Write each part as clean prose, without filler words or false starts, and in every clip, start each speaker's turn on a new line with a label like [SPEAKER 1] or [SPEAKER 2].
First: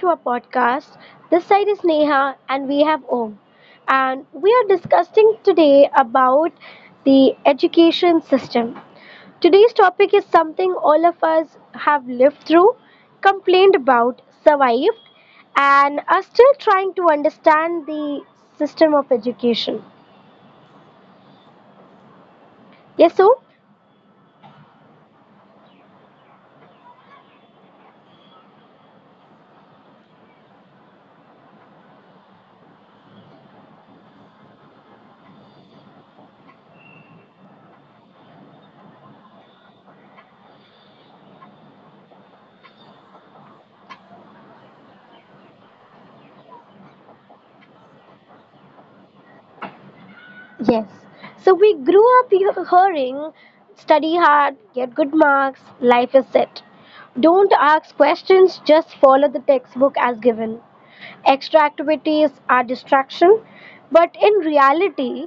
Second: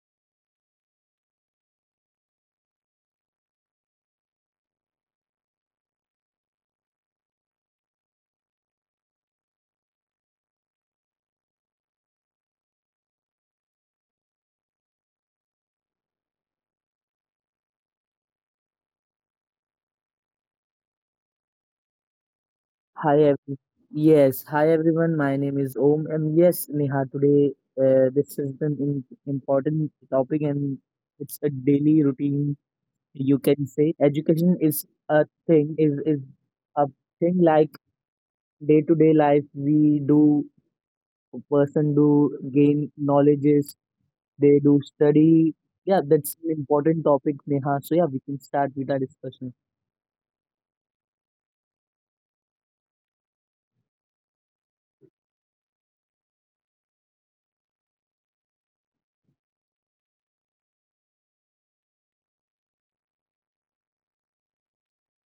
[SPEAKER 1] to our podcast. This side is Neha and we have Om. And we are discussing today about the education system. Today's topic is something all of us have lived through, complained about, survived, and are still trying to understand the system of education.
[SPEAKER 2] Hi,
[SPEAKER 1] Yes, Om?
[SPEAKER 2] every- yes, hi everyone. My name is Om, and yes, Neha, today this is an important topic, and it's a daily routine. You can say education is a thing, is a thing like day to day life. We do person do gain knowledges. They do study. Yeah, that's an important topic, Neha. So yeah, we can start with our discussion.
[SPEAKER 1] Yes. So we grew up hearing study hard, get good marks, life is set. Don't ask questions, just follow the textbook as given. Extra activities are distraction, but in reality,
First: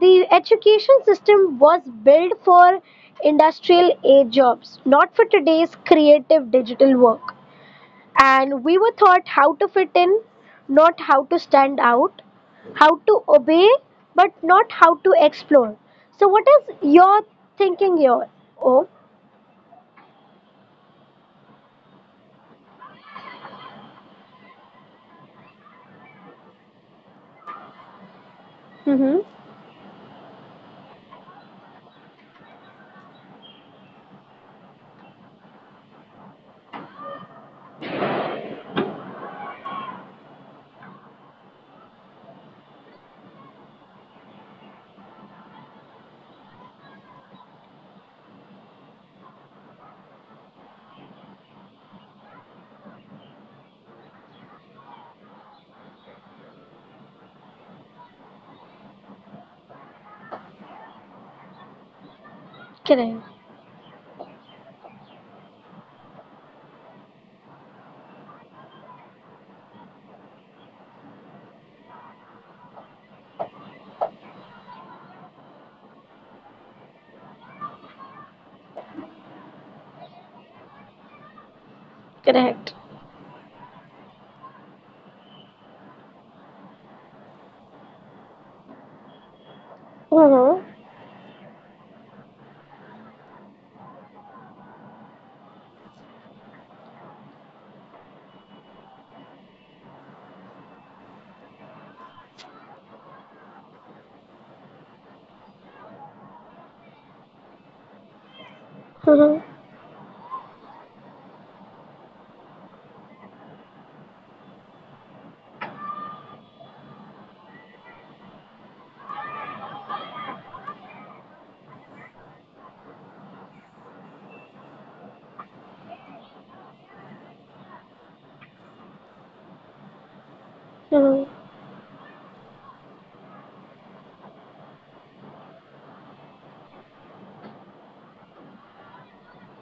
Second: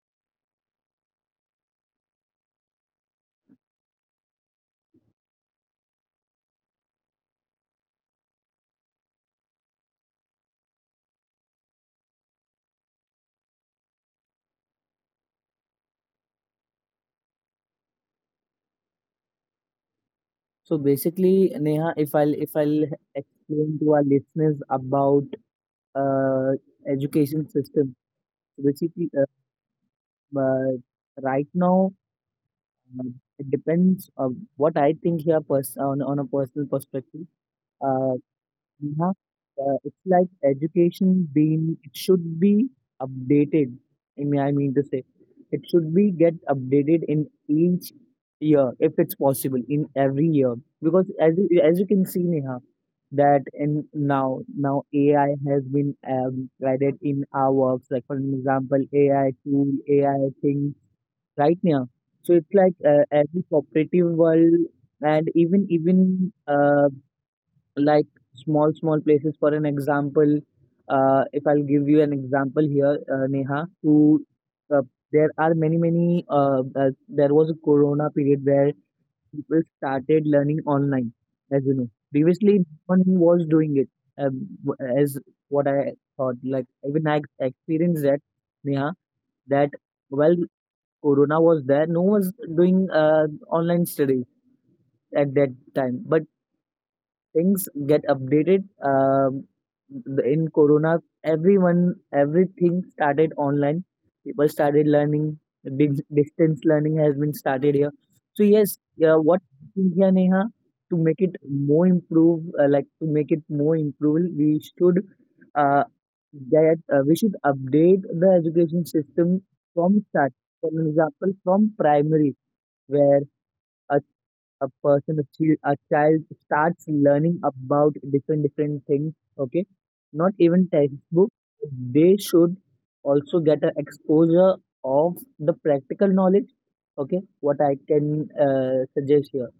[SPEAKER 1] the education system was built for industrial age jobs, not for today's creative digital work. And we were taught how to fit in, not how to stand out, how to obey, but not how to explore. So, what is your thinking here? Oh,
[SPEAKER 2] So basically, Neha, if I'll explain to our listeners about uh, education system. So basically,
[SPEAKER 1] mm-hmm.
[SPEAKER 2] but right now it depends on what I think here on a personal perspective. Uh, yeah, it's like education being it should be updated. I mean to say it should be get updated in each year if it's possible in every year because as you can see, Neha, that in now AI has been added in our works like for an example, AI tool, AI thing right now, so it's like
[SPEAKER 1] Correct,
[SPEAKER 2] every cooperative world and even like small small places. For an example, if I'll give you an example here, Neha, uh, there are many many there was a corona period where people started learning online. As you know, previously
[SPEAKER 1] correct.
[SPEAKER 2] no one was doing it. As what I thought, like even I experienced that, Neha, that while
[SPEAKER 1] Mm-hmm.
[SPEAKER 2] corona was there, no one was doing online studies at that time, but things get updated. Um, in Corona, everyone, everything started online. People started learning. Distance learning has been started here. So yes, yeah,
[SPEAKER 1] Mm-hmm.
[SPEAKER 2] what we think here, Neha, to make it more improve, like to make it more improve, we should uh, get we should update the education system from start. For example, from primary, where a a child starts learning about different different things, okay, not even
[SPEAKER 1] Mm-hmm.
[SPEAKER 2] textbook. They should also get an exposure of the practical knowledge. Okay, what I can suggest here.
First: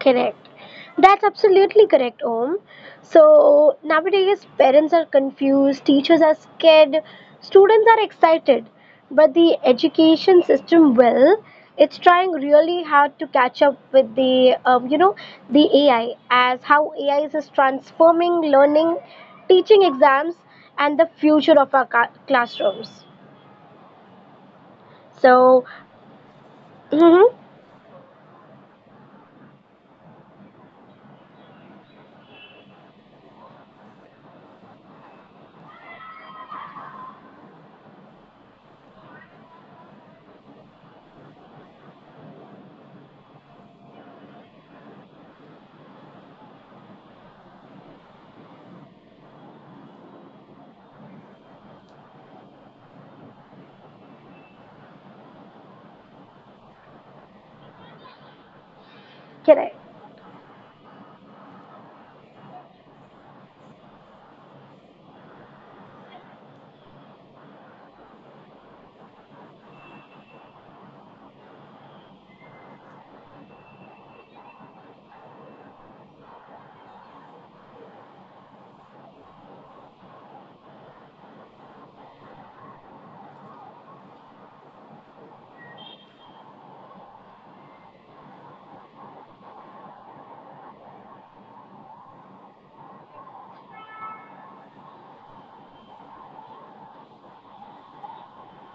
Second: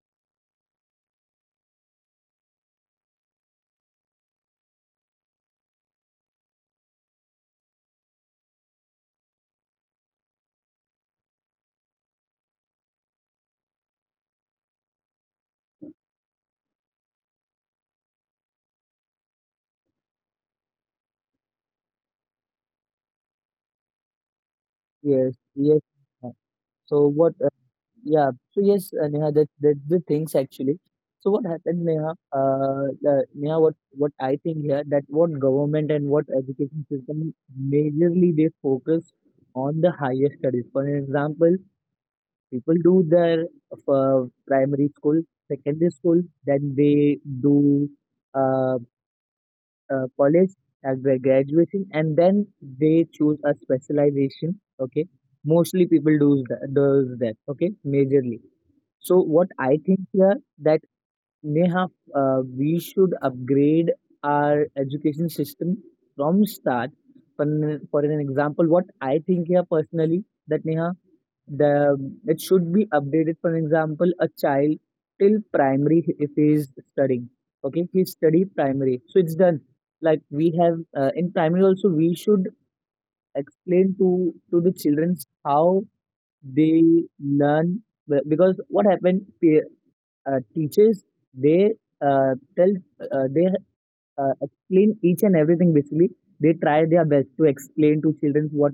[SPEAKER 1] Correct. That's absolutely correct, Om. So nowadays, parents are confused, teachers are scared, students are excited, but the education system will. It's trying really hard to catch up with the, the AI, as how AI is transforming learning, teaching exams, and the future of our classrooms.
[SPEAKER 2] Yes,
[SPEAKER 1] So,
[SPEAKER 2] yes. So
[SPEAKER 1] mm-hmm,
[SPEAKER 2] what? Yeah. So yes, Neha, that the things actually. So what happened, Neha? Neha, what I think here, that what government and what education system, majorly they focus on the higher studies. For example, people do their primary school, secondary school, then they do uh, college at their graduation, and then they choose a specialization. Okay, mostly people do does that. Okay, majorly, so what
[SPEAKER 1] correct.
[SPEAKER 2] I think here, that Neha, we should upgrade our education system from start. For an example, what I think here personally, that Neha, the it should be updated. For example, a child till primary if he is studying, okay, he study primary, so it's done. Like we have, in primary also, we should explain to the children how they learn. Because what happened, teachers they tell they explain each and everything. Basically, they try their best to explain to children what,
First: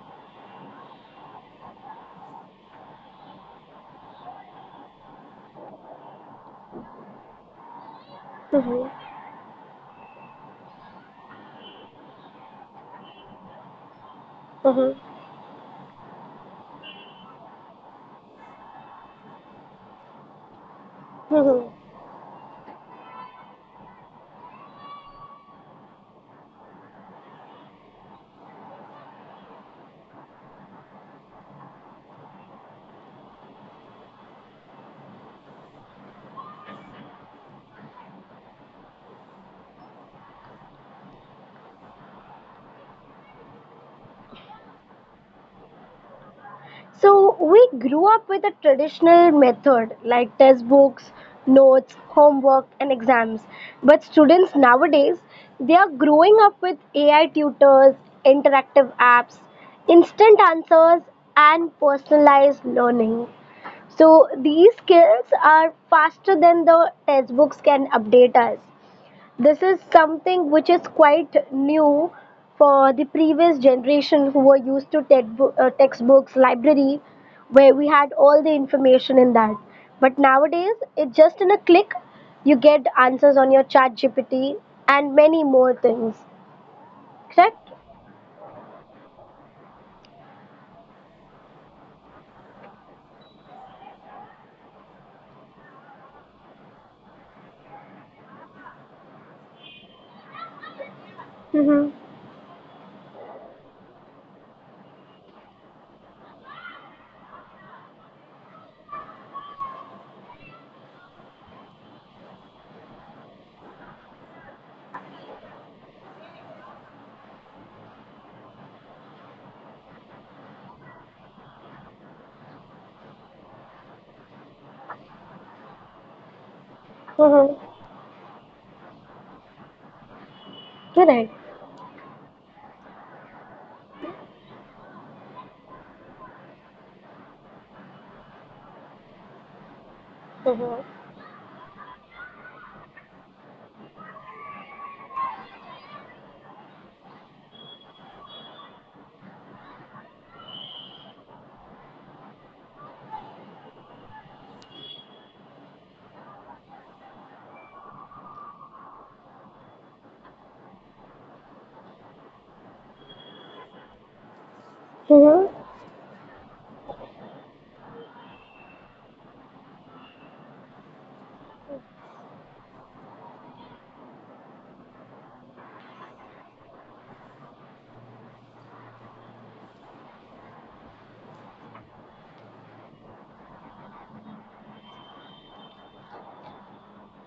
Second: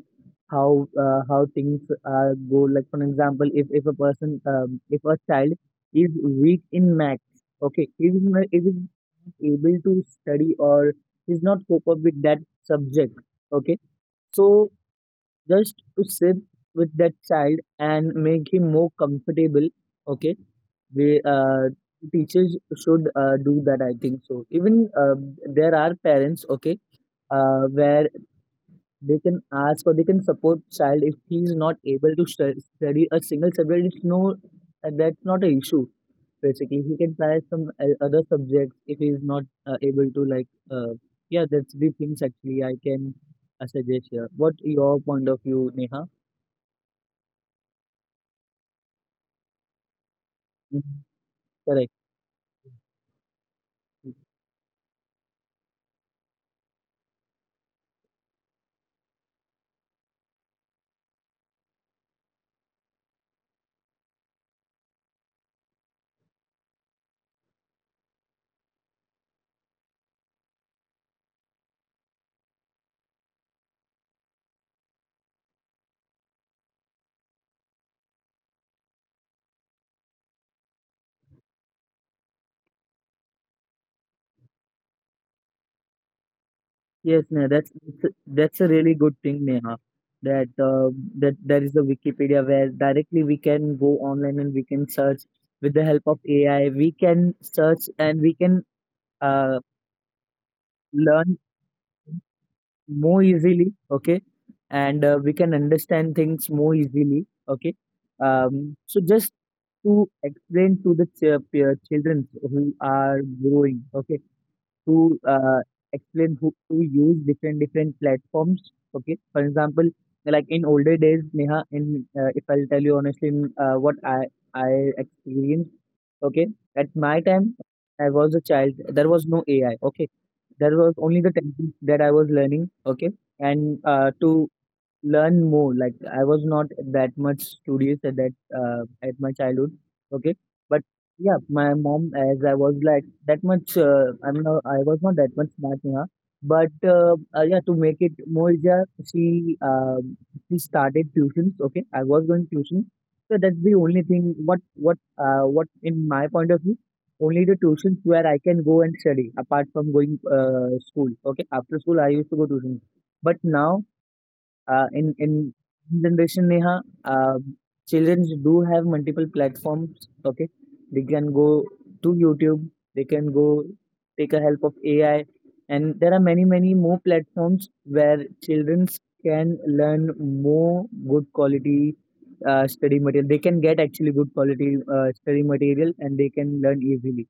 [SPEAKER 2] how things go. Like for example, if a person if a child is weak in maths. Okay, if he's
[SPEAKER 1] Mm-hmm,
[SPEAKER 2] not able to study, or he's not cope up with that subject, okay, so
[SPEAKER 1] mm-hmm,
[SPEAKER 2] just to sit with that child and make him more comfortable. Okay, they,
[SPEAKER 1] mm-hmm.
[SPEAKER 2] teachers should do that, I think so. Even there are parents, okay, where they can ask, or they can support child if he is not able to study a single subject. It's no, that's not an issue. Basically, he can try some other subjects if he is not able to, like. Yeah, that's the things actually I can suggest here. What your point of view, Neha?
[SPEAKER 1] So we grew up with a traditional method like test
[SPEAKER 2] Mhm.
[SPEAKER 1] books,
[SPEAKER 2] Correct.
[SPEAKER 1] notes, homework, and exams. But students nowadays, they are growing up with AI tutors, interactive apps, instant answers, and personalized learning. So these skills are faster than the textbooks can update us. This is something which is quite new for the previous generation who were used to textbooks, library, where we had all the information in that. But nowadays, it's just in a click, you get answers on your chat GPT and many more things.
[SPEAKER 2] Yes, Neha,
[SPEAKER 1] Correct?
[SPEAKER 2] that's a really good thing, Neha. That that there is a Wikipedia where directly we can go online and we can search with the help of AI. We can search and we can uh, learn
[SPEAKER 1] Mm-hmm.
[SPEAKER 2] more easily. Okay, and we can understand things more easily. Okay, so just to explain to the children who are growing. Okay, to explain who to use different different platforms. Okay, for example, like in older days, Neha, in if I'll tell you honestly, in, what I experienced. Okay, at my
[SPEAKER 1] Mm-hmm.
[SPEAKER 2] time, I was a child. There was no AI. Okay, there was only the
[SPEAKER 1] Correct.
[SPEAKER 2] techniques that I was learning. Okay, and to learn more. Like I was not that much studious at that at my childhood. Okay,
[SPEAKER 1] Mm-hmm.
[SPEAKER 2] but yeah, my mom, as I was like that much. I'm not. I was not that much smart, Neha. But yeah, to make it more easier, she started tuitions. Okay, I was going tuition, so that's the only thing. What in my point of view, only the tuitions where I can go and study apart from going school. Okay, after school I used to go tuition, but now uh, in
[SPEAKER 1] Mm-hmm.
[SPEAKER 2] in generation, Neha, children do have multiple platforms. Okay, they can go to YouTube, they can go take a help of AI, and there are many many more platforms where children can learn more good quality study material. They can get actually good quality study material, and they can learn easily.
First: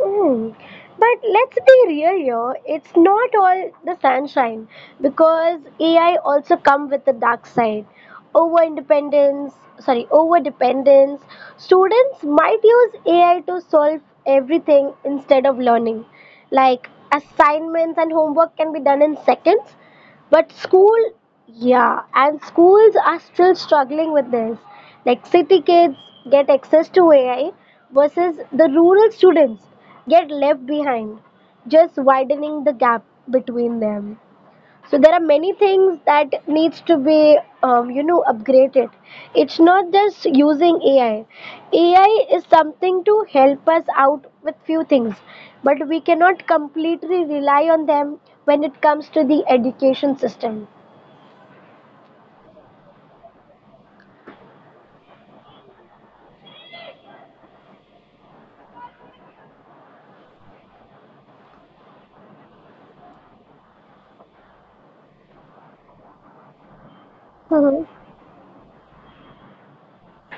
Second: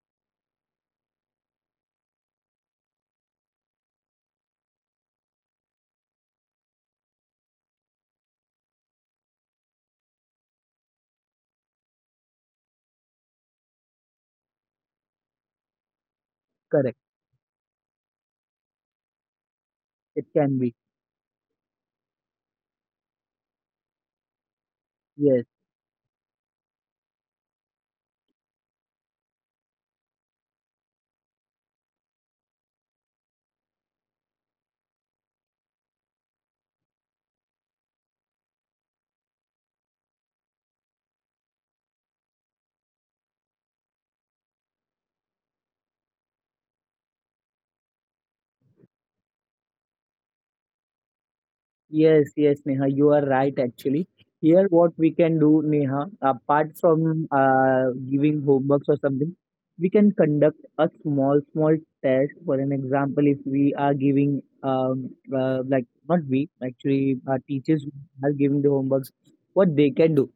[SPEAKER 1] Mm. But let's be real here, it's not all the sunshine because AI also come with the dark side. Over independence, sorry, over dependence. Students might use AI to solve everything instead of learning. Like
[SPEAKER 2] Correct,
[SPEAKER 1] assignments and homework can be done in seconds,
[SPEAKER 2] it
[SPEAKER 1] but
[SPEAKER 2] can be
[SPEAKER 1] school, yeah, and schools are still struggling with this. Like
[SPEAKER 2] yes.
[SPEAKER 1] city kids get access to AI versus the rural students get left behind, just widening the gap between them. So there are many things that needs to be upgraded. It's not just using AI. AI is something to help us out with few things, but we cannot completely rely on them when it comes to the education system.
[SPEAKER 2] Yes, yes, Neha, you are right actually. Here, what we can do, Neha, apart from giving homeworks or something, we can conduct a small, small test. For an example, if we are giving, like, not we, actually, our
[SPEAKER 1] Hmm.
[SPEAKER 2] teachers are giving the homeworks, what they can do,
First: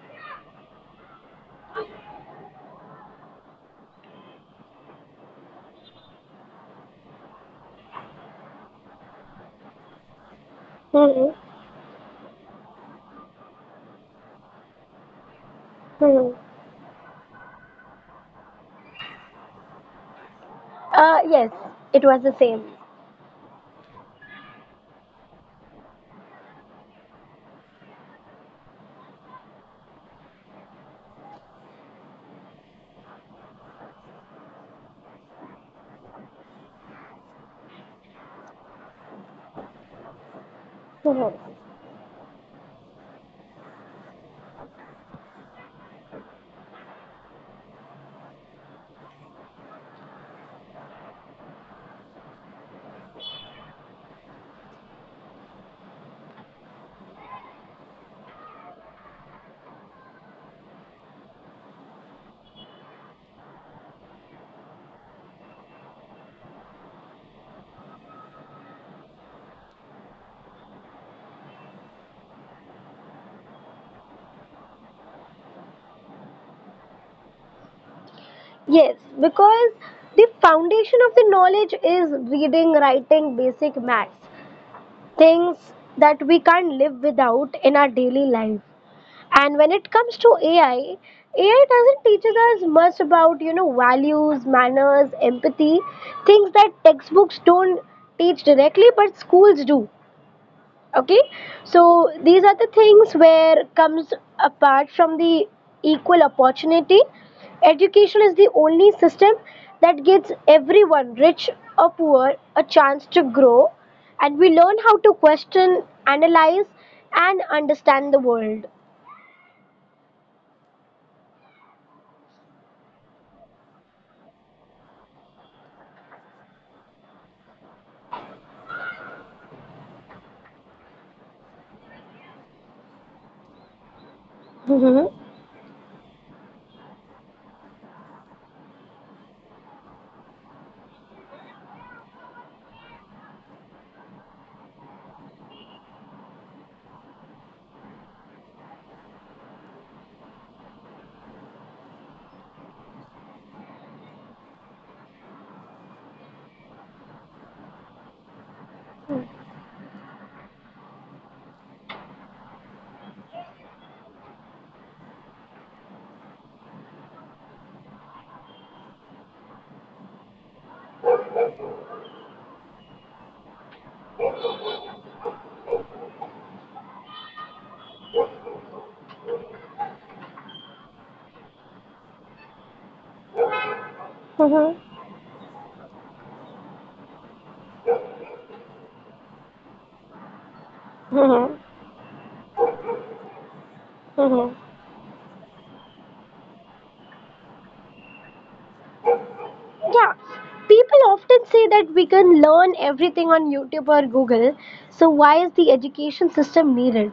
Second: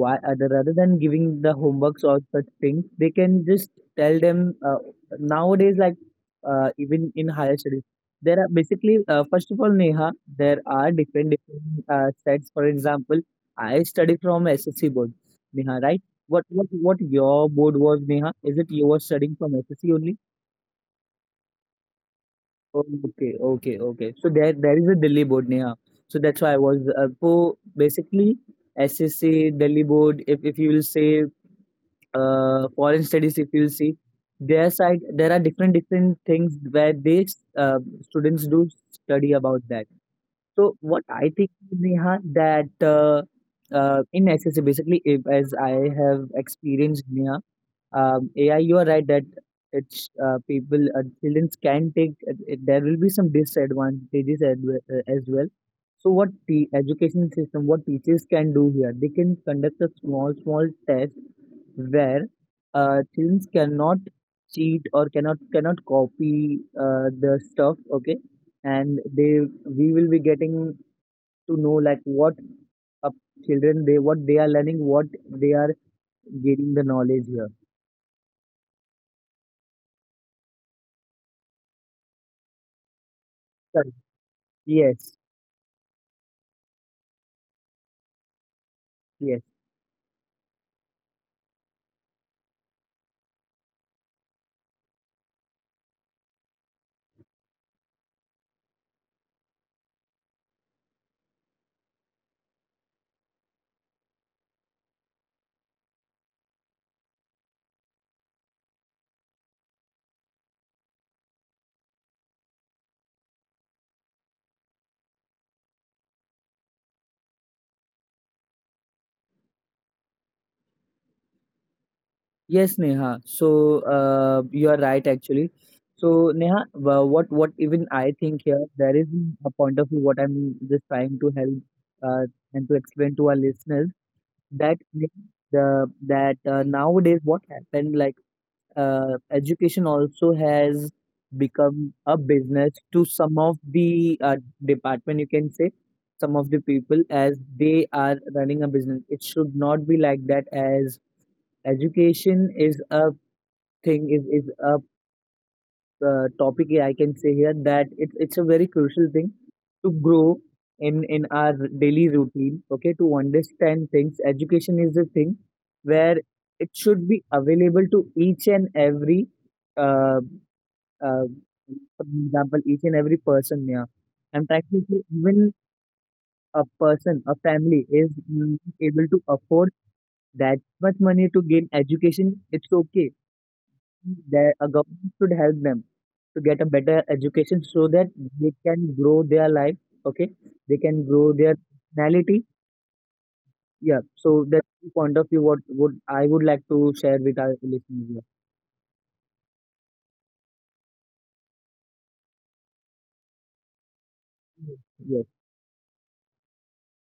[SPEAKER 2] why other rather than giving the homeworks or such things, they can just tell them. Nowadays, like even in higher studies, there are basically, first of all, Neha, there are different
[SPEAKER 1] Hmm.
[SPEAKER 2] different sets. For example, I study from SSC board, Neha, right?
[SPEAKER 1] Hmm.
[SPEAKER 2] What what your board was, Neha? Is it you were studying from SSC only?
[SPEAKER 1] Yes, it was the same.
[SPEAKER 2] Okay, okay, okay, so there is a Delhi board, Neha. So that's why I was so basically SSC, Delhi Board, if you will say, foreign studies, if you see their side, there are different different things where they students do study about that. So what I think,
[SPEAKER 1] Hmm.
[SPEAKER 2] Neha, that in SSA basically, if, as I have experienced, Neha, AI, you are right that it's children can take. It, there will be some disadvantages as well. So, what the education system, what teachers can do here, they can conduct a small, small test where children cannot cheat, or cannot copy the stuff. Okay, and they we will be getting to know, like what up children they, what they are learning, what they are gaining the knowledge here.
[SPEAKER 1] Yes, because the foundation of the knowledge is reading, writing, basic maths.
[SPEAKER 2] Yes,
[SPEAKER 1] Things that we can't live without in our daily life.
[SPEAKER 2] yes.
[SPEAKER 1] And when it comes to AI, AI doesn't teach us much about, you know, values, manners, empathy, things that textbooks don't teach directly but schools do. Okay, so these are the things where comes apart from the equal opportunity, education is the only system that gives everyone rich or poor a chance to grow, and we learn how to question, analyze, and understand the world.
[SPEAKER 2] Yes, Neha. So, you are right actually. So, Neha, what even I think here, there is a point of view what I'm just trying to help uh, and to explain to our listeners that the
[SPEAKER 1] Mhm.
[SPEAKER 2] that nowadays what happened, like education also has become a business to some of the department you can say, some of the people as they are running a business. It should not be like that, as education is a thing, is a topic. Yeah, I can say here that it's a very crucial thing to grow in our daily routine. Okay, to understand things, education is a thing where it should be available to each and every uh, uh, for example, each and every person here. And practically, even a person, a family is not able to afford that much money to gain education. It's okay that a
[SPEAKER 1] Mhm.
[SPEAKER 2] government should help them to get a better education so that they can grow their life, okay, they can grow their
[SPEAKER 1] Mhm.
[SPEAKER 2] personality. Yeah, so
[SPEAKER 1] Mhm.
[SPEAKER 2] that's the point of view what would I would like to share with our listeners here.
[SPEAKER 1] Yeah, people often say that we can learn everything on YouTube or Google, so
[SPEAKER 2] Yes,
[SPEAKER 1] why is the education system needed?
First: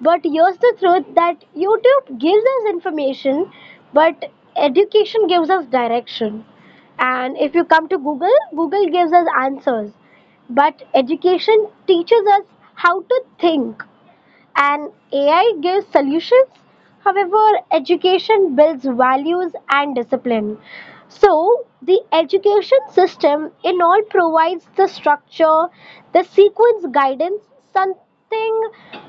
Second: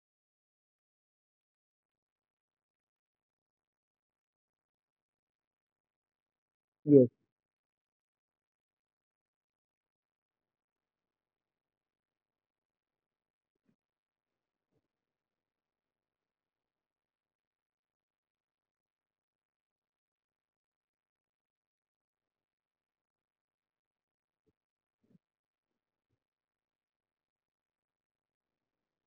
[SPEAKER 1] But here's the truth that YouTube gives us information, but education gives us direction.
[SPEAKER 2] yes,
[SPEAKER 1] And if you come to Google, Google gives us answers. But education teaches us how to think, and AI gives solutions. However, education builds values and discipline. So, the education system in all provides the structure, the sequence guidance, something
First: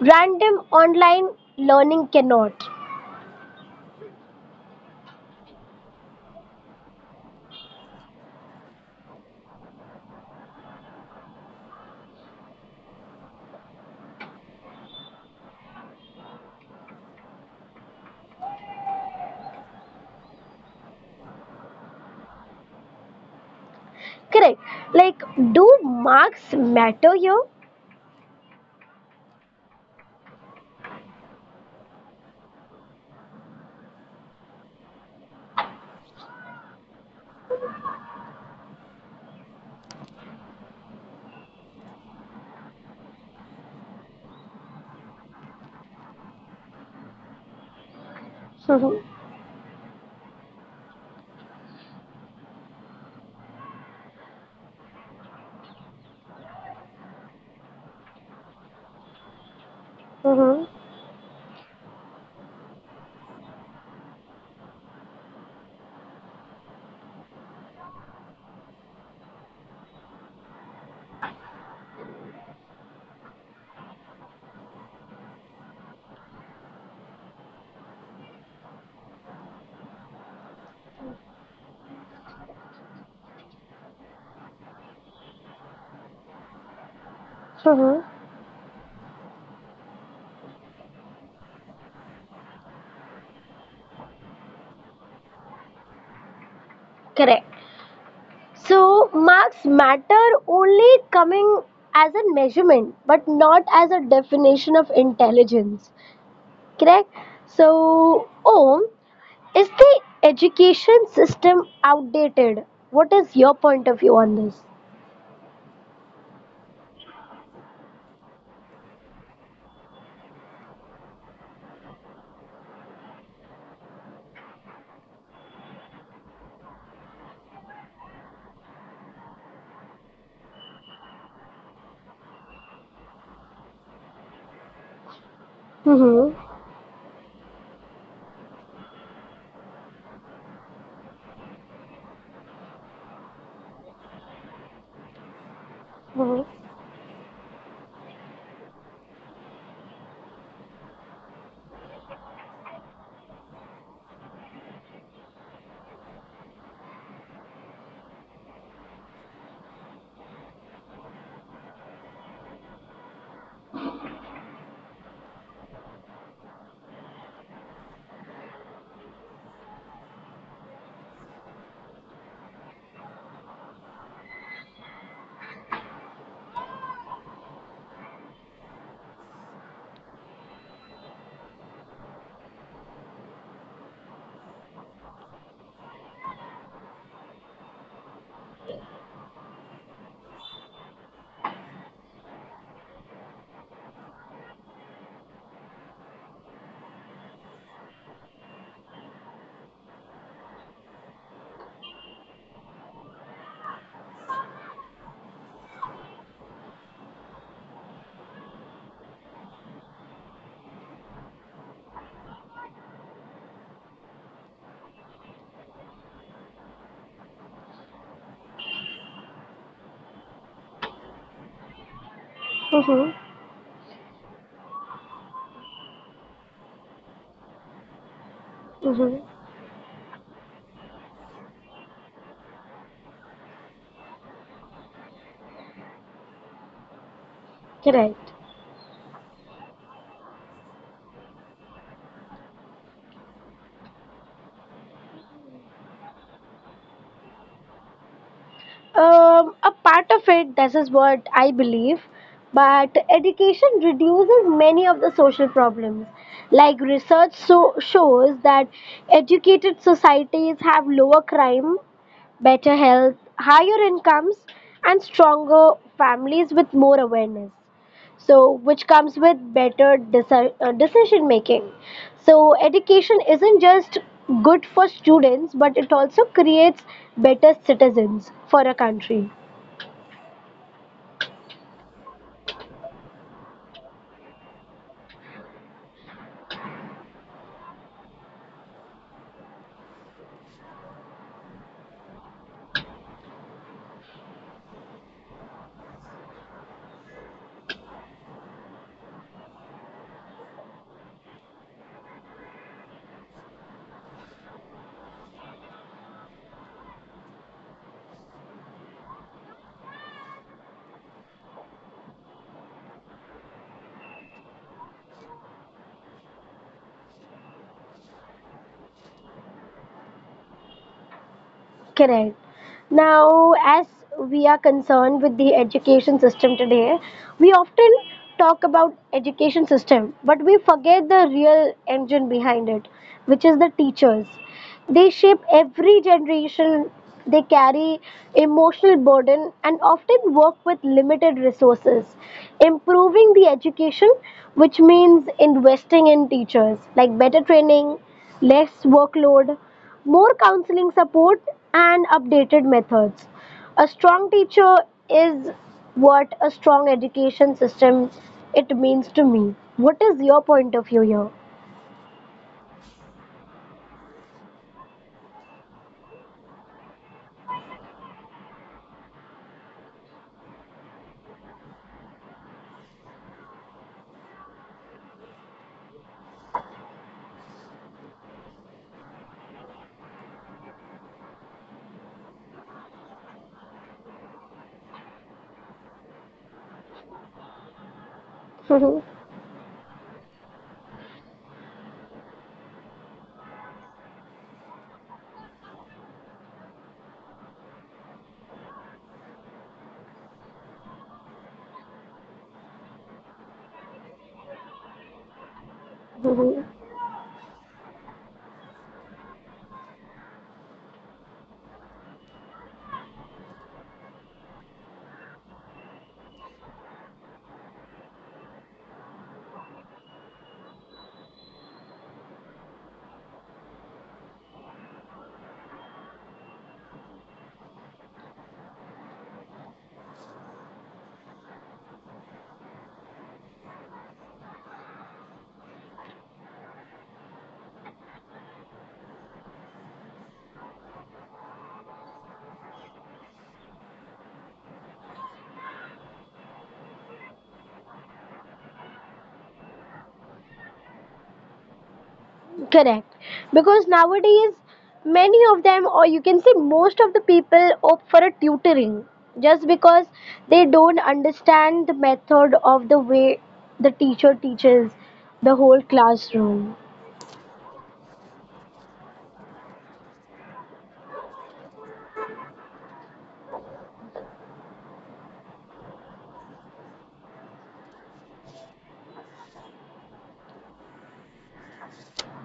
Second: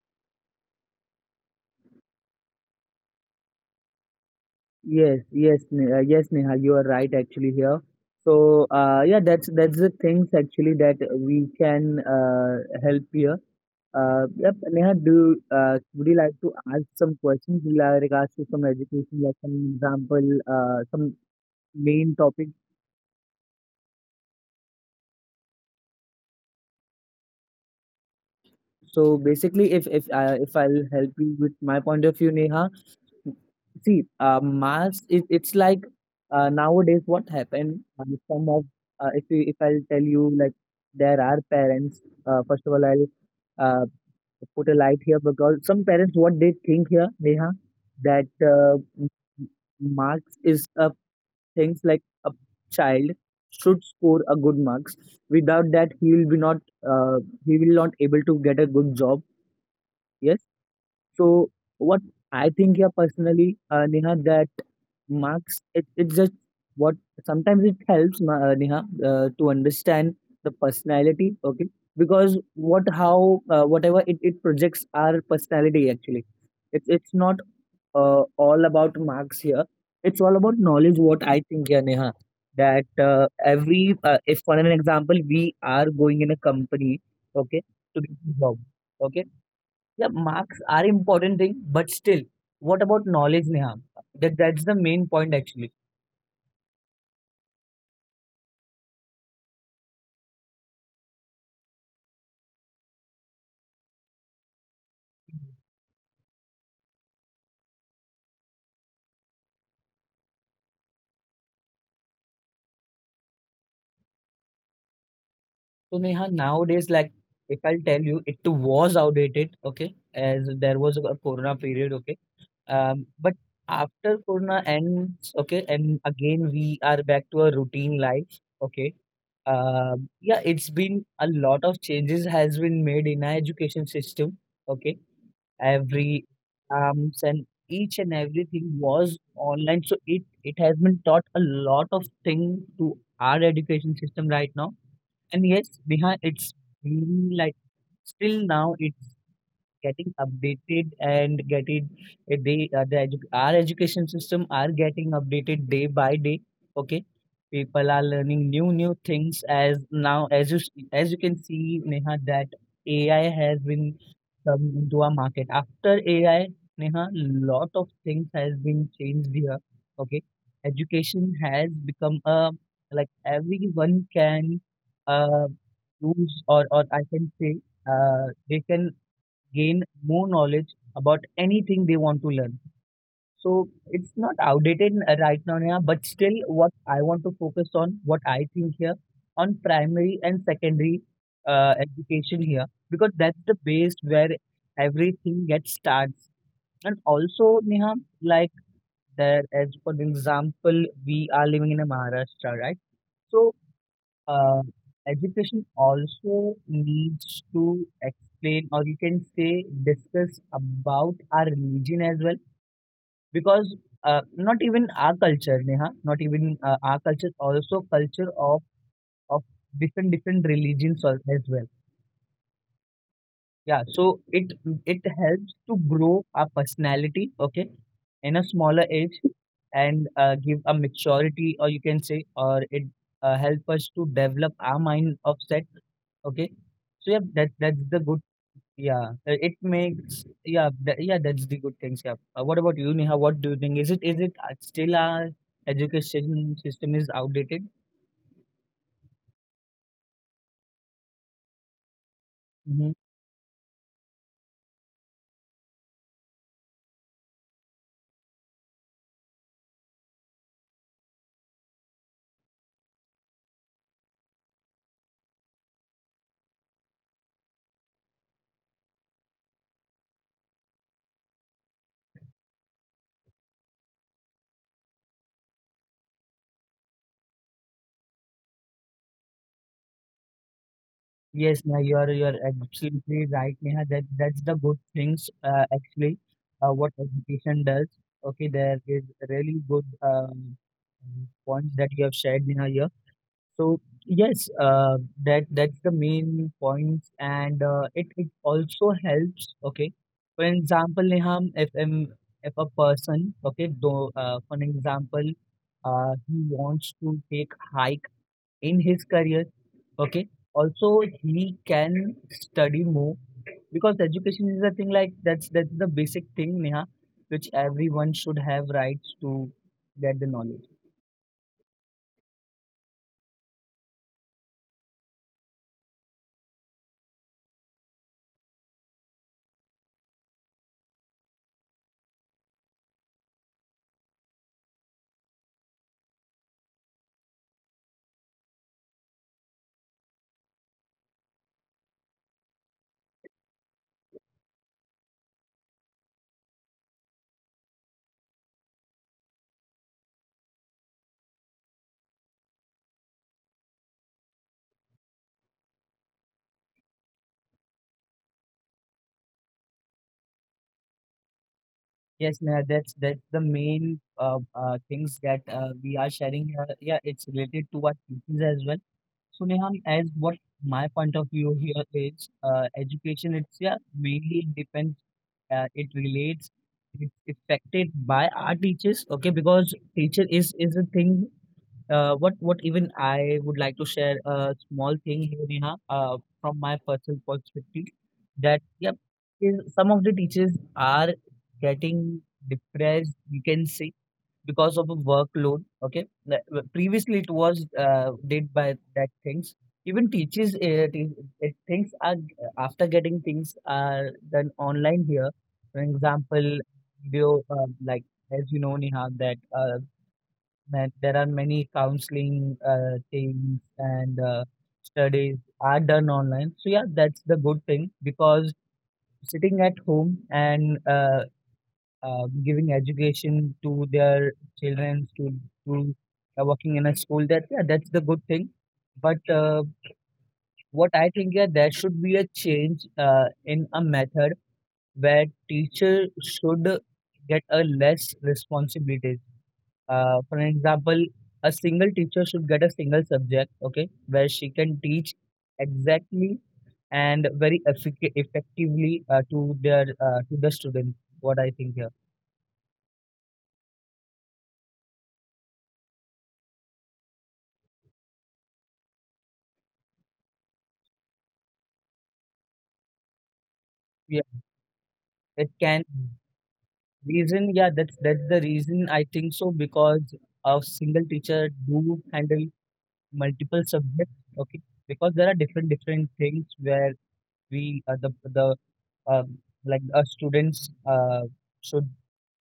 [SPEAKER 1] random online learning cannot.
[SPEAKER 2] yes, yes. Yes, Neha, you are right actually here. So yeah, that's the things actually that we can help here. Yep, Neha, do would you like to ask some questions in regards to some education, like some example, some main topic?
[SPEAKER 1] Correct. Like, do marks matter here?
[SPEAKER 2] So basically, if I'll help you with my point of view, Neha, see, mass it, it's like nowadays what happened. Some of if you, if I'll tell you, like there are parents. First of all, I'll uh, put a light here because some parents what they think here, Neha, that uh, m- marks is a things like a child should score a good marks, without that he will be not uh, he will not able to get a good job, yes. So what I think here personally, Neha, that marks it just what sometimes it helps Neha to understand the personality. Okay, because what how whatever it projects our personality actually. It's not all about marks here. It's all about knowledge. What I think here, Neha, that every if for an example we are going in a company, okay, to get a job, okay, yeah, marks are important thing, but still, what about knowledge, Neha? That's the main point actually.
[SPEAKER 1] Correct. So marks matter only coming as a measurement, but not as a definition of intelligence. Correct? So, Om, is the education system outdated? What is your point of view on this?
[SPEAKER 2] So Neha, nowadays, like if I'll tell you, it was outdated, okay, as there was a Corona period, okay. But after Corona ends, okay, and again we are back to a routine life, okay. Yeah, it's been a lot of changes has been made in our education system, okay. Every
[SPEAKER 1] Mm-hmm.
[SPEAKER 2] arms and each and everything was online. So it has been taught a lot of things to our education system right now. And yes, behind it's
[SPEAKER 1] Mm-hmm.
[SPEAKER 2] been like still now it's getting updated and getting our education system are getting updated day by day. Okay, people are learning new new things as now as as you can see, Neha, that AI has been the Goa market. After AI, Neha, lot of things has been changed here. Okay, education has become a like everyone can uh, use or I can say they can gain more knowledge about anything they want to learn. So it's not outdated right now, Neha. But still what I want to focus on, what I think here, on primary and secondary education here, because that's the base where everything gets starts. And also, Neha, like there, as for example, we are living in a Maharashtra, right? So uh, education also needs to explain, or you can say, discuss about our religion as well, because not even our culture, Neha, not even our culture also culture of different different religions as well.
[SPEAKER 1] Mm-hmm.
[SPEAKER 2] Yeah, so it it helps to grow our personality, okay, in a smaller age
[SPEAKER 1] Mm-hmm.
[SPEAKER 2] and give a maturity or you can say or it help us to develop our mind of set, okay. So yeah, that's the
[SPEAKER 1] Correct.
[SPEAKER 2] good, yeah, it makes yeah tha- yeah that's the good things. Yeah. What about you, Neha? What do you think? Is it still our education system is outdated?
[SPEAKER 1] A part of it, this is what I believe,
[SPEAKER 2] Hmm.
[SPEAKER 1] but education reduces many of the social problems. Like research shows that educated societies have lower crime, better health, higher incomes, and stronger families with more awareness. So, which comes with better decision making. So, education isn't just good for students, but it also creates better citizens for a country.
[SPEAKER 2] Yes, Neha, you are absolutely right, Neha. That's the good things actually. What education does. Okay, there is really good points that you have shared, Neha. So yes, that's the main point, points, and it it also helps. Okay, for example, Neham, if a person, okay, though, for an example, he wants to take hike in his career, okay, also he can study more, because education is a thing like that's the basic thing, Neha, which everyone should have rights to get the knowledge.
[SPEAKER 1] Correct. Now, as we are concerned with the education system today, we often talk about education system, but we forget the real engine behind it, which is the teachers. They shape every generation, they carry emotional burden and often work with limited resources. Improving the education, which means investing in teachers, like better training, less workload, more counseling support, and updated methods. A strong teacher is what a strong education system it means to me. What is your point of view
[SPEAKER 2] Yes, Neha, that's the main things that we are sharing here. Yeah, it's related to our teachings as well. So Neha, as what my point of view here is, education. It's yeah mainly depends. It relates. It's affected by our teachers. Okay, because teacher is a thing what even I would like to share a small thing here, Neha, from my personal perspective, that yep,
[SPEAKER 1] here?
[SPEAKER 2] is some of the teachers are getting depressed, we can say, because of a workload. Okay, like, previously it was did by that things. Even teachers, things are after getting things are done online here. For example, video like as you know, Neha, that that there are many counseling things and studies are done online. So yeah, that's the good thing, because sitting at home and giving education to their children to working in a school, that yeah that's the good thing. But what I think yeah there should be a change in a method where teacher should get a less responsibilities, for an example, a single teacher should get a single subject, okay, where she can teach exactly and very effectively to the students. What I think here,
[SPEAKER 1] Correct. Because nowadays, many of them, or you can say most of the people, opt for a tutoring just because they don't understand the method of the way the
[SPEAKER 2] yeah,
[SPEAKER 1] teacher teaches
[SPEAKER 2] it
[SPEAKER 1] the whole
[SPEAKER 2] can
[SPEAKER 1] classroom.
[SPEAKER 2] reason. Yeah, that's the reason I think so, because a single teacher do handle multiple subjects, okay, because there are different different things where we the um, like students should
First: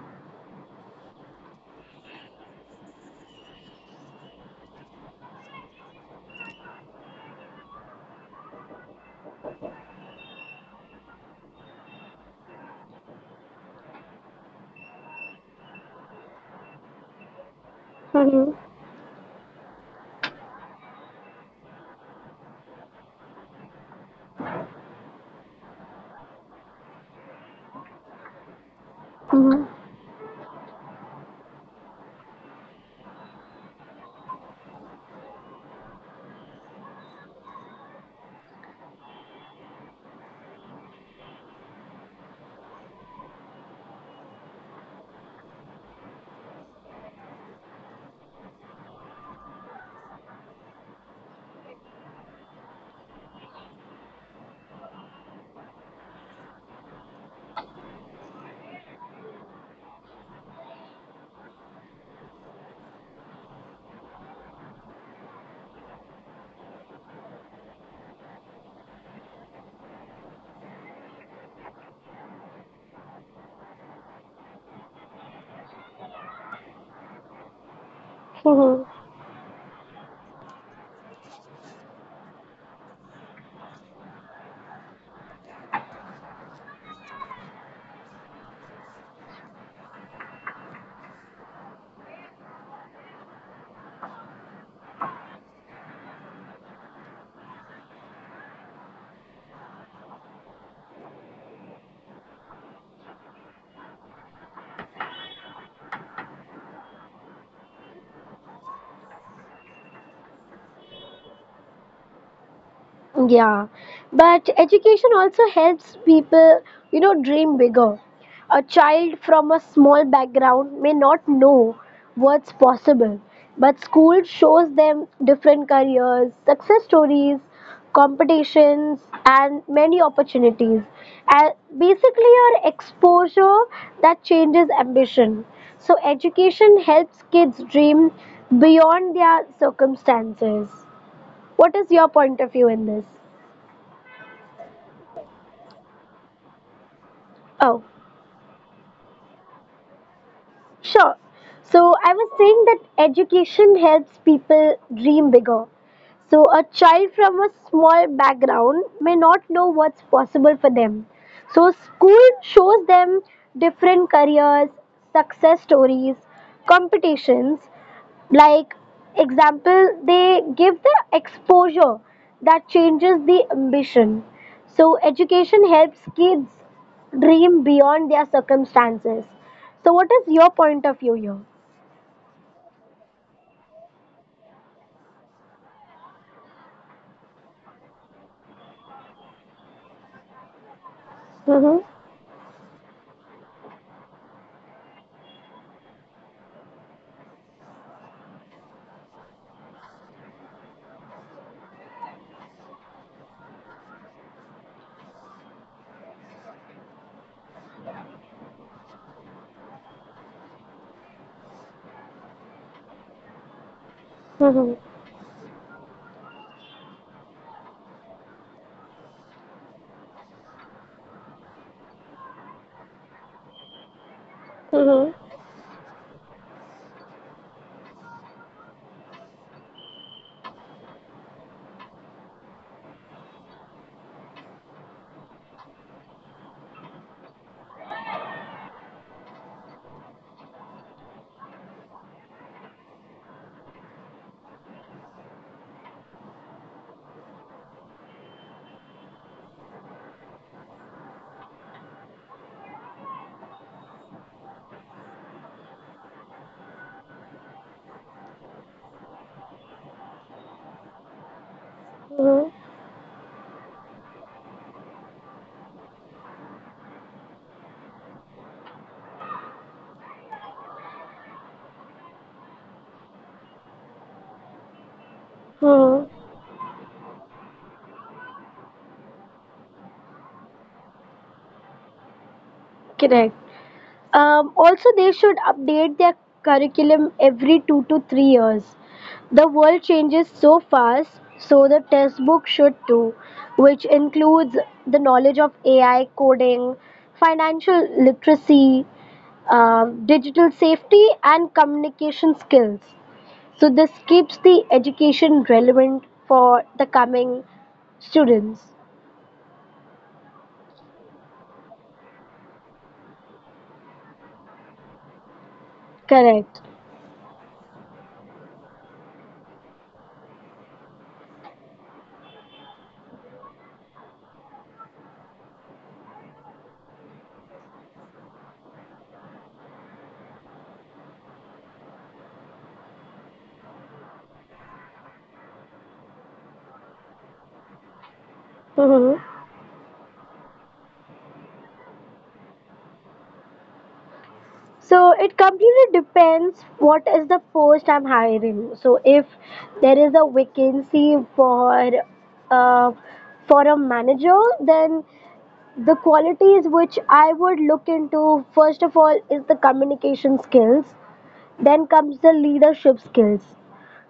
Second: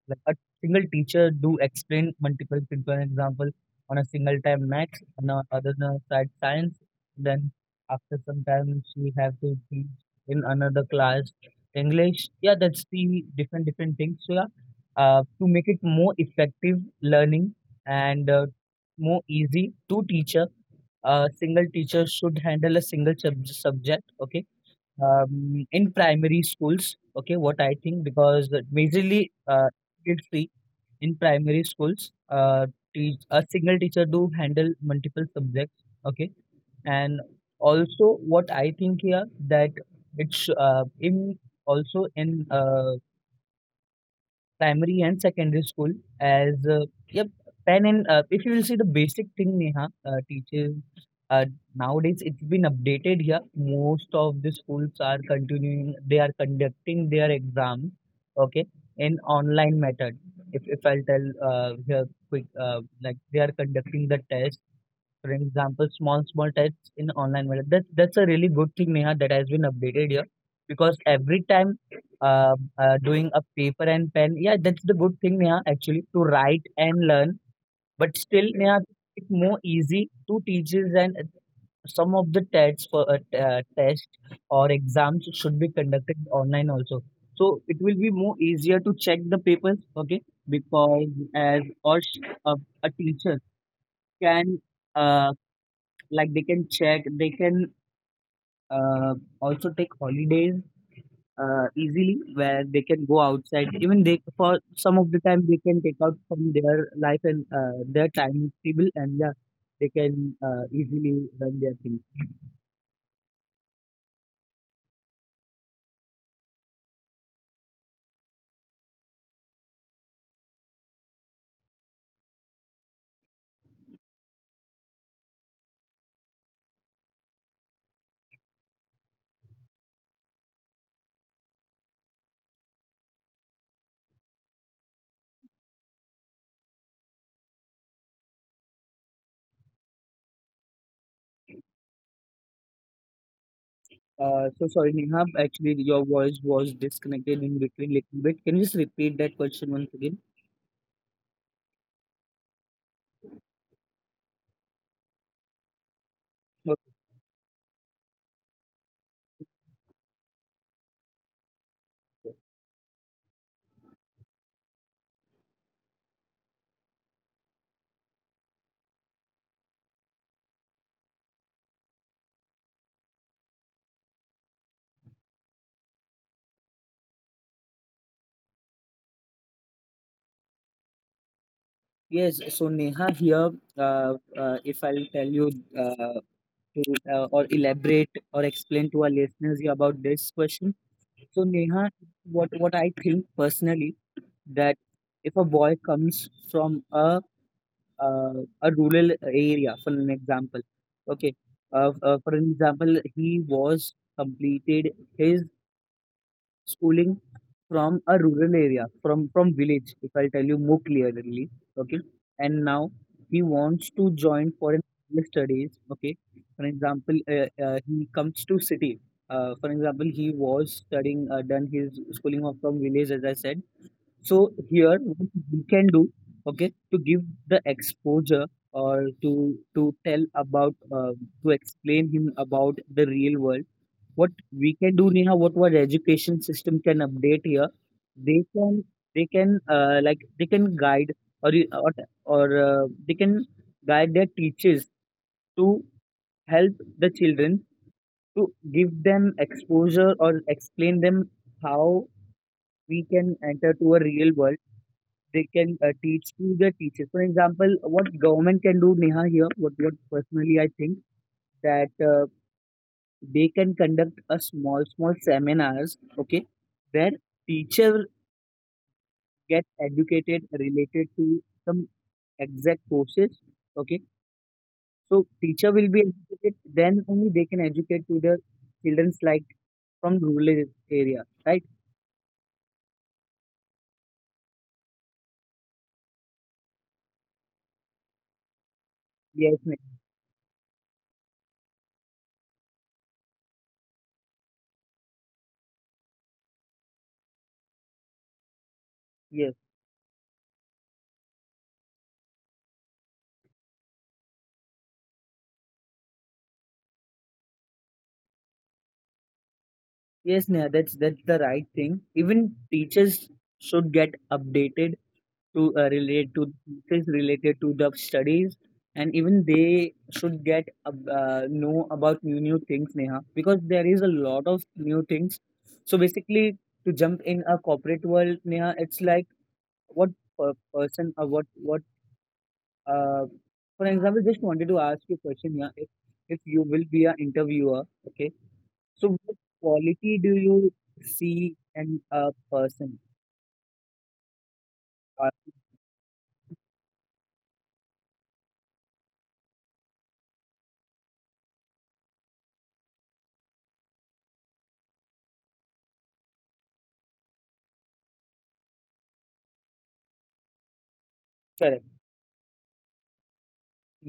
[SPEAKER 2] like a single teacher do explain multiple things. For example, on a single time maths, on a other than side science. Then after some time, she have to teach in another class English. Yeah, that's the different different things. So yeah, to make it more effective learning and
[SPEAKER 1] Mm-hmm.
[SPEAKER 2] more easy to teacher, a single teacher should handle a single subject. Okay, in primary schools. Okay, what I think, because majorly you'll see in primary schools, a single teacher do handle multiple subjects. Okay, and also what I think here, that it's in also in primary and secondary school as yep pen and if you will see the basic thing, Neha, teaches uh, nowadays it's been updated here, most of the schools are continuing, they are conducting their exams, okay, in online method. If I'll tell here quick, like they are conducting the test, for example, small small tests in online method. That's a really good thing, Neha, that has been updated here. Because every time doing a paper and pen. Yeah, that's the good thing, Neha, actually, to write and learn. But still, Neha,
[SPEAKER 1] Mm-hmm.
[SPEAKER 2] it's more easy to teachers and some of the tests for test or exams should be conducted online also. So it will be more easier to check the papers, okay? Because as a teacher can uh, like they can check, they can uh, also take holidays easily, where they can go outside, even they for some of the time they can take out from their life and their timetable, and yeah, they can easily run their thing.
[SPEAKER 1] Yeah, but education also helps people, dream bigger. A child from a small background may not know what's possible, but school shows them different careers, success stories, competitions, and many opportunities. And basically, our exposure that changes ambition. So, education helps kids dream beyond their circumstances. What is your point of view in this?
[SPEAKER 2] So sorry, Neha. Actually your voice was disconnected in
[SPEAKER 1] Oh,
[SPEAKER 2] between little bit, can you just repeat that question once again?
[SPEAKER 1] sure. So I was saying that education helps people dream bigger. So a
[SPEAKER 2] Okay.
[SPEAKER 1] child from a small background may not know what's possible for them. So school shows them different careers, success stories, competitions, like example they give the exposure that changes the ambition. So education helps kids dream beyond their circumstances. So what is your point of view here?
[SPEAKER 2] Yes, so Neha here, uh, if I'll tell you to or elaborate or explain to our listeners here about this question. So
[SPEAKER 1] Mm-hmm.
[SPEAKER 2] Neha, what I think personally, that if a boy comes from uh, a rural area, for an example, okay, for an example, he was completed his schooling from a rural area, from village, if I tell you more clearly, okay, and now he wants to join
[SPEAKER 1] Mm-hmm.
[SPEAKER 2] for an higher studies, okay. For example, he comes to city. For example, he was studying, done his schooling from village, as I said. So here,
[SPEAKER 1] Mm-hmm.
[SPEAKER 2] what we can do, okay, to give the exposure or to tell about to explain him about the real world. What we can do, Neha, what our education system can update here, they can like they can guide or or, or they can guide their teachers to help the children, to give them exposure or explain them how we can enter to a real world. They can teach to their teachers. For example, what government can do, Neha, here, what personally I think, that
[SPEAKER 1] Mm-hmm.
[SPEAKER 2] they can conduct a small, small seminars, okay, where teacher get educated related to some exact courses, okay. So teacher will be educated, then only they can educate to the childrens, like from rural area, right?
[SPEAKER 1] Correct. Also, they should update their curriculum every 2 to 3 years. The
[SPEAKER 2] Yes,
[SPEAKER 1] world
[SPEAKER 2] Neha.
[SPEAKER 1] changes so fast, so the textbook should too, which includes the knowledge of AI coding, financial literacy,
[SPEAKER 2] Yes,
[SPEAKER 1] digital safety, and communication skills. So, this keeps the education relevant for the coming students.
[SPEAKER 2] yes, Neha. That's the right thing. Even teachers should get updated to relate to
[SPEAKER 1] Correct.
[SPEAKER 2] things related to the studies, and even they should get know about new new things, Neha, because there is a lot of new things. So basically, to jump in a corporate world, Neha, it's like what per person or what what uh, for example, just wanted to ask you a question, yeah, if you will be an interviewer, okay,
[SPEAKER 1] Hmm.
[SPEAKER 2] so what quality do you see in a person?
[SPEAKER 1] So
[SPEAKER 2] Uh,
[SPEAKER 1] it completely depends what is the post I'm hiring. So if there is a vacancy uh, for a manager, then the qualities which I would look into first of all is the communication skills.
[SPEAKER 2] correct,
[SPEAKER 1] Then comes the leadership skills.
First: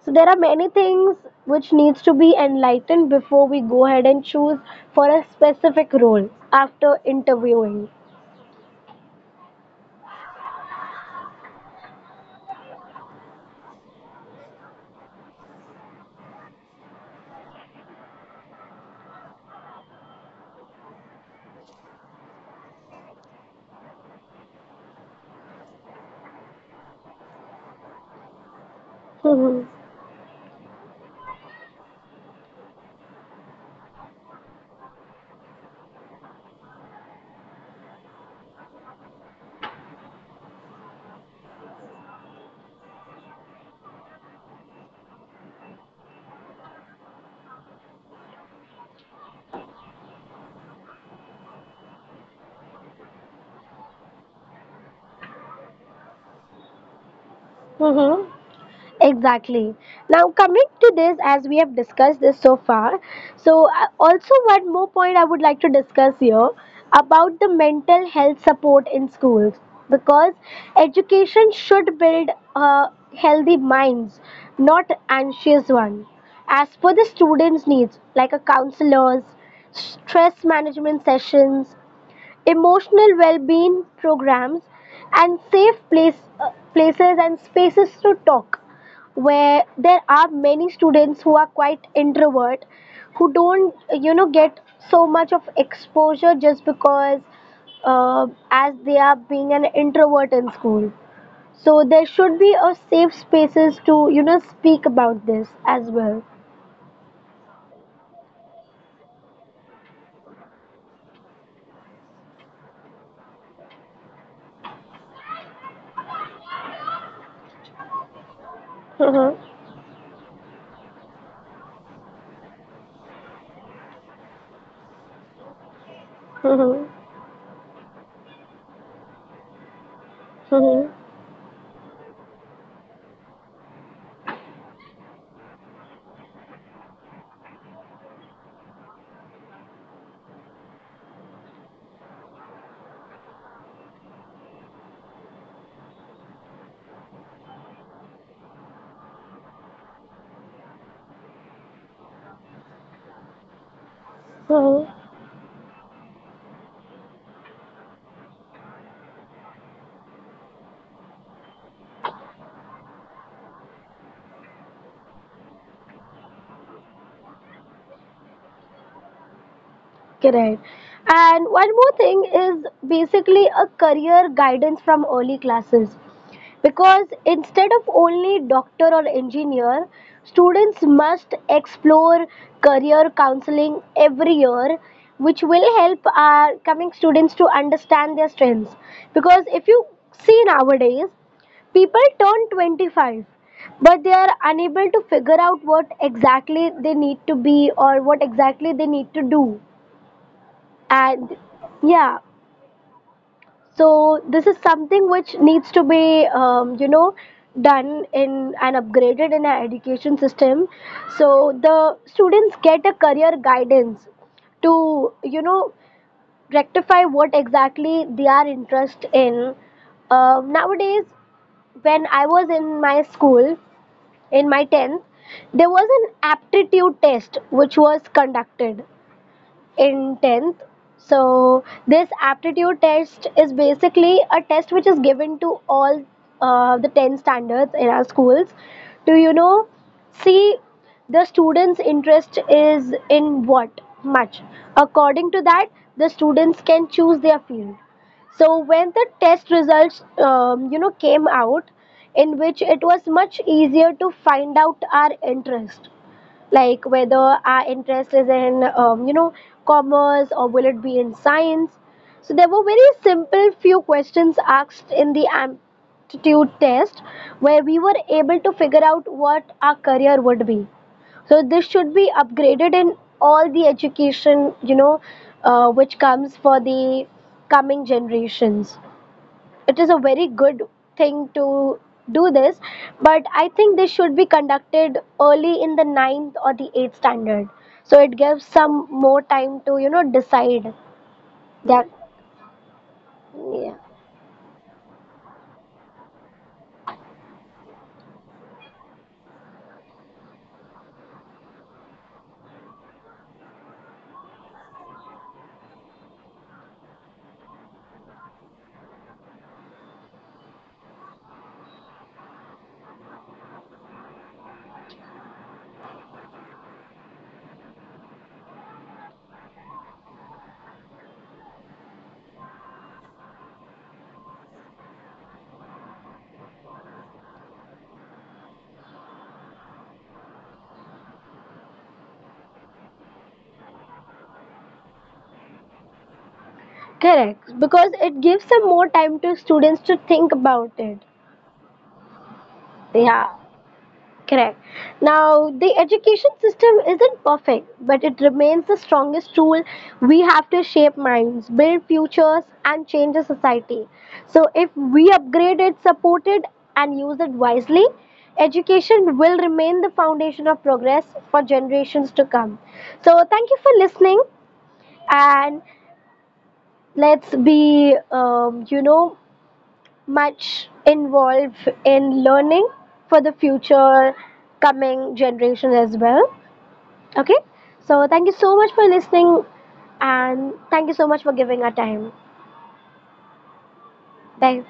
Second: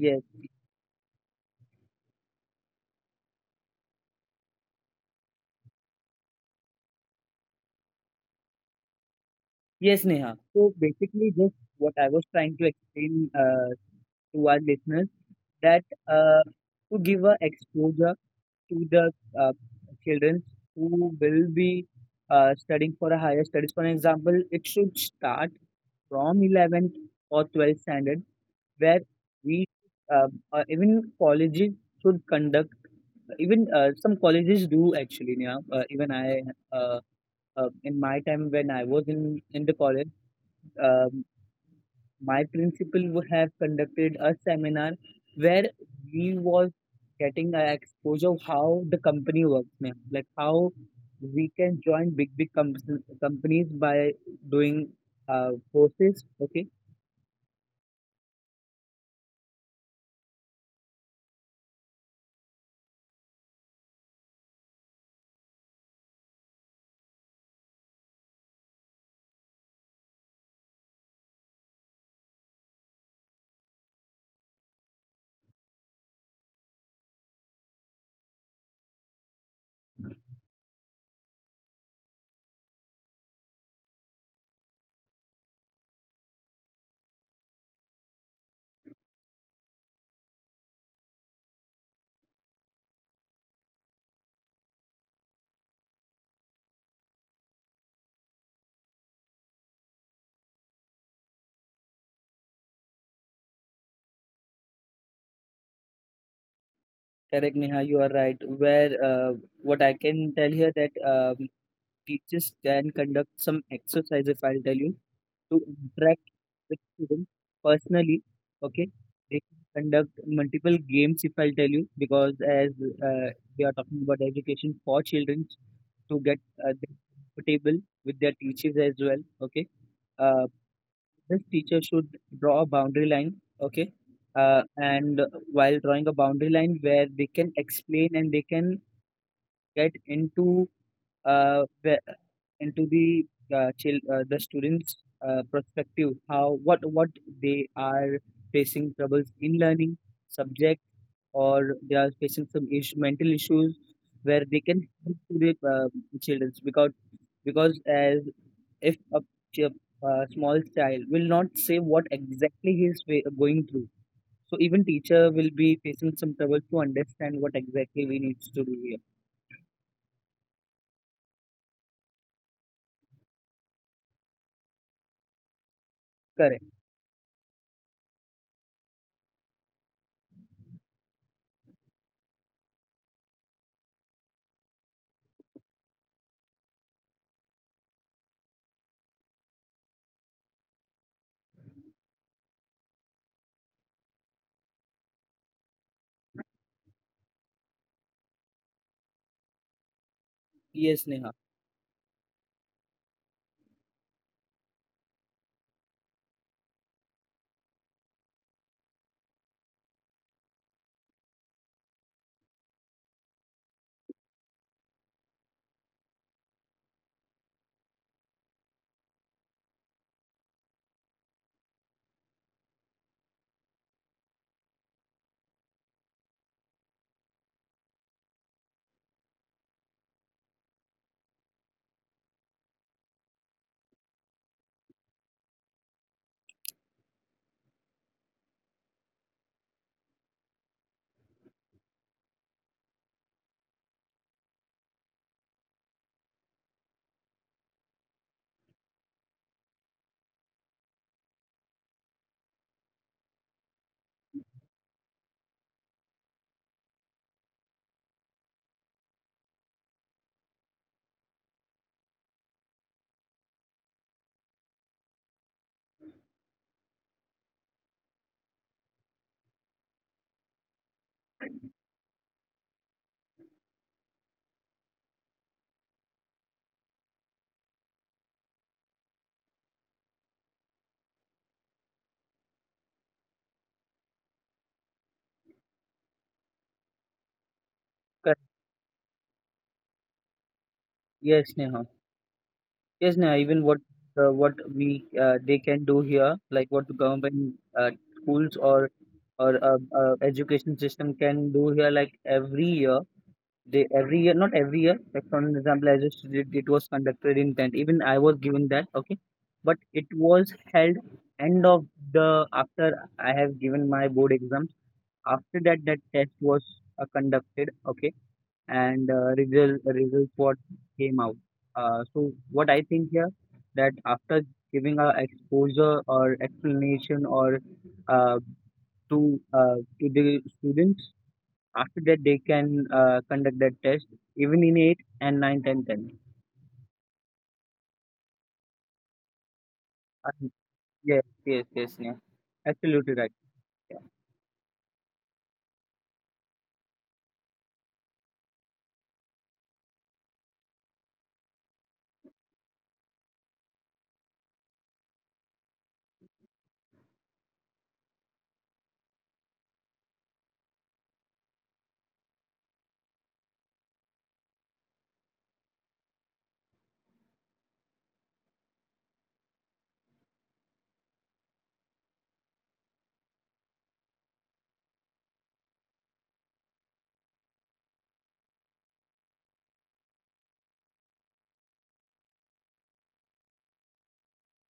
[SPEAKER 1] So there are many things which needs to be enlightened before we go ahead and choose for a specific role after interviewing.
[SPEAKER 2] Yes, Neha. So basically, just what I was trying to explain, to our listeners, that uh, to give a exposure to the uh, children who will be studying for a higher studies. For example, it should start from 11th or 12th standard, where
[SPEAKER 1] Mm-hmm.
[SPEAKER 2] we uh, even colleges should conduct, even some colleges do actually, Neha. Even I uh, in my time when I was in the college. Um, my principal would have conducted a seminar where we was getting an exposure of how the company works, ma'am. Like how we can join big big companies by doing courses. Okay,
[SPEAKER 1] Mm-hmm. Exactly. Now, coming to this, as we have discussed this so far, so also one more point I would like to discuss here about the mental health support in schools, because education should build uh, healthy minds, not anxious ones, as per the students' needs, like a counselors, stress management sessions, emotional well-being programs, and safe places and spaces to talk, where there are many students who are quite introvert, who don't get so much of exposure just because as they are being an introvert in school. So there should be a safe spaces to speak about this as well.
[SPEAKER 2] correct, Neha, you are right. Where what I can tell here, that teachers can conduct some exercise, if I'll tell you, to interact with students personally. Okay, they can conduct multiple games, if I'll tell you, because as uh, we are talking about education for children to get them comfortable with their teachers as well. Okay, uh, this teacher should draw a boundary line. Okay, and while drawing a boundary line, where they can explain and they can get into where and to the the students' perspective, how what they are facing troubles in learning subject, or they are facing some issue, mental issues, where they can help to the children, because as if a, ch- a small child will not say what exactly he is going through. So even teacher will be facing some trouble to understand what exactly we need to do here.
[SPEAKER 1] Correct. And one more thing is basically a career guidance from early classes.
[SPEAKER 2] Correct.
[SPEAKER 1] Because instead of only doctor or engineer, students must explore career counseling every year, which will help our coming students to understand their strengths. Because if you see nowadays, people turn 25 but they are unable to figure out what exactly they need to be or what exactly they need to do.
[SPEAKER 2] Yes, Neha.
[SPEAKER 1] And yeah, so this is something which needs to be done in and upgraded in our education system, so the students get a career guidance to rectify what exactly they are interested in. Nowadays, when I was in my school, in my 10th, there was an aptitude test which was conducted in 10th. So this aptitude test is basically a test which is given to all the 10 standards in our schools to see the students interest is in what much. According to that, the students can choose their field. So when the test results came out, in which it was much easier to find out our interest, like whether our interest is in commerce or will it be in science. So there were very simple few questions asked in the aptitude test where we were able to figure out what our career would be. So this should be upgraded in all the education, which comes for the coming generations. It is a very good thing to do this, but I think this should be conducted early in the ninth or the eighth standard, so it
[SPEAKER 2] Correct.
[SPEAKER 1] gives some more time to decide
[SPEAKER 2] Yes, Neha.
[SPEAKER 1] that.
[SPEAKER 2] Yes, now even
[SPEAKER 1] Yeah.
[SPEAKER 2] what we they can do here, like what the government schools or or education system can do here, like every year they every year not every year. Like for an example, as just it was conducted in tent. Even I was given that, okay, but it was held end of the after I have given my board exams. After that, that test was conducted. Okay, and results what came out. So what I think here, that after giving a exposure or explanation or uh, to uh, to the students, after that they can conduct that test even in eight and nine, ten, ten.
[SPEAKER 1] Correct, because it gives some more time to students to
[SPEAKER 2] Uh,
[SPEAKER 1] think about it.
[SPEAKER 2] yes, yes, yes, yeah. Absolutely
[SPEAKER 1] Yeah.
[SPEAKER 2] right.
[SPEAKER 1] Correct. Now, the education system isn't perfect, but it remains the strongest tool we have to shape minds, build futures, and change the society. So, if we upgrade it, support it, and use it wisely, education will remain the foundation of progress for generations to come. So, thank you for listening, and let's be, much involved in learning for the future coming generation as well. Okay, so thank you so much for listening and thank you so much for giving our time. Bye.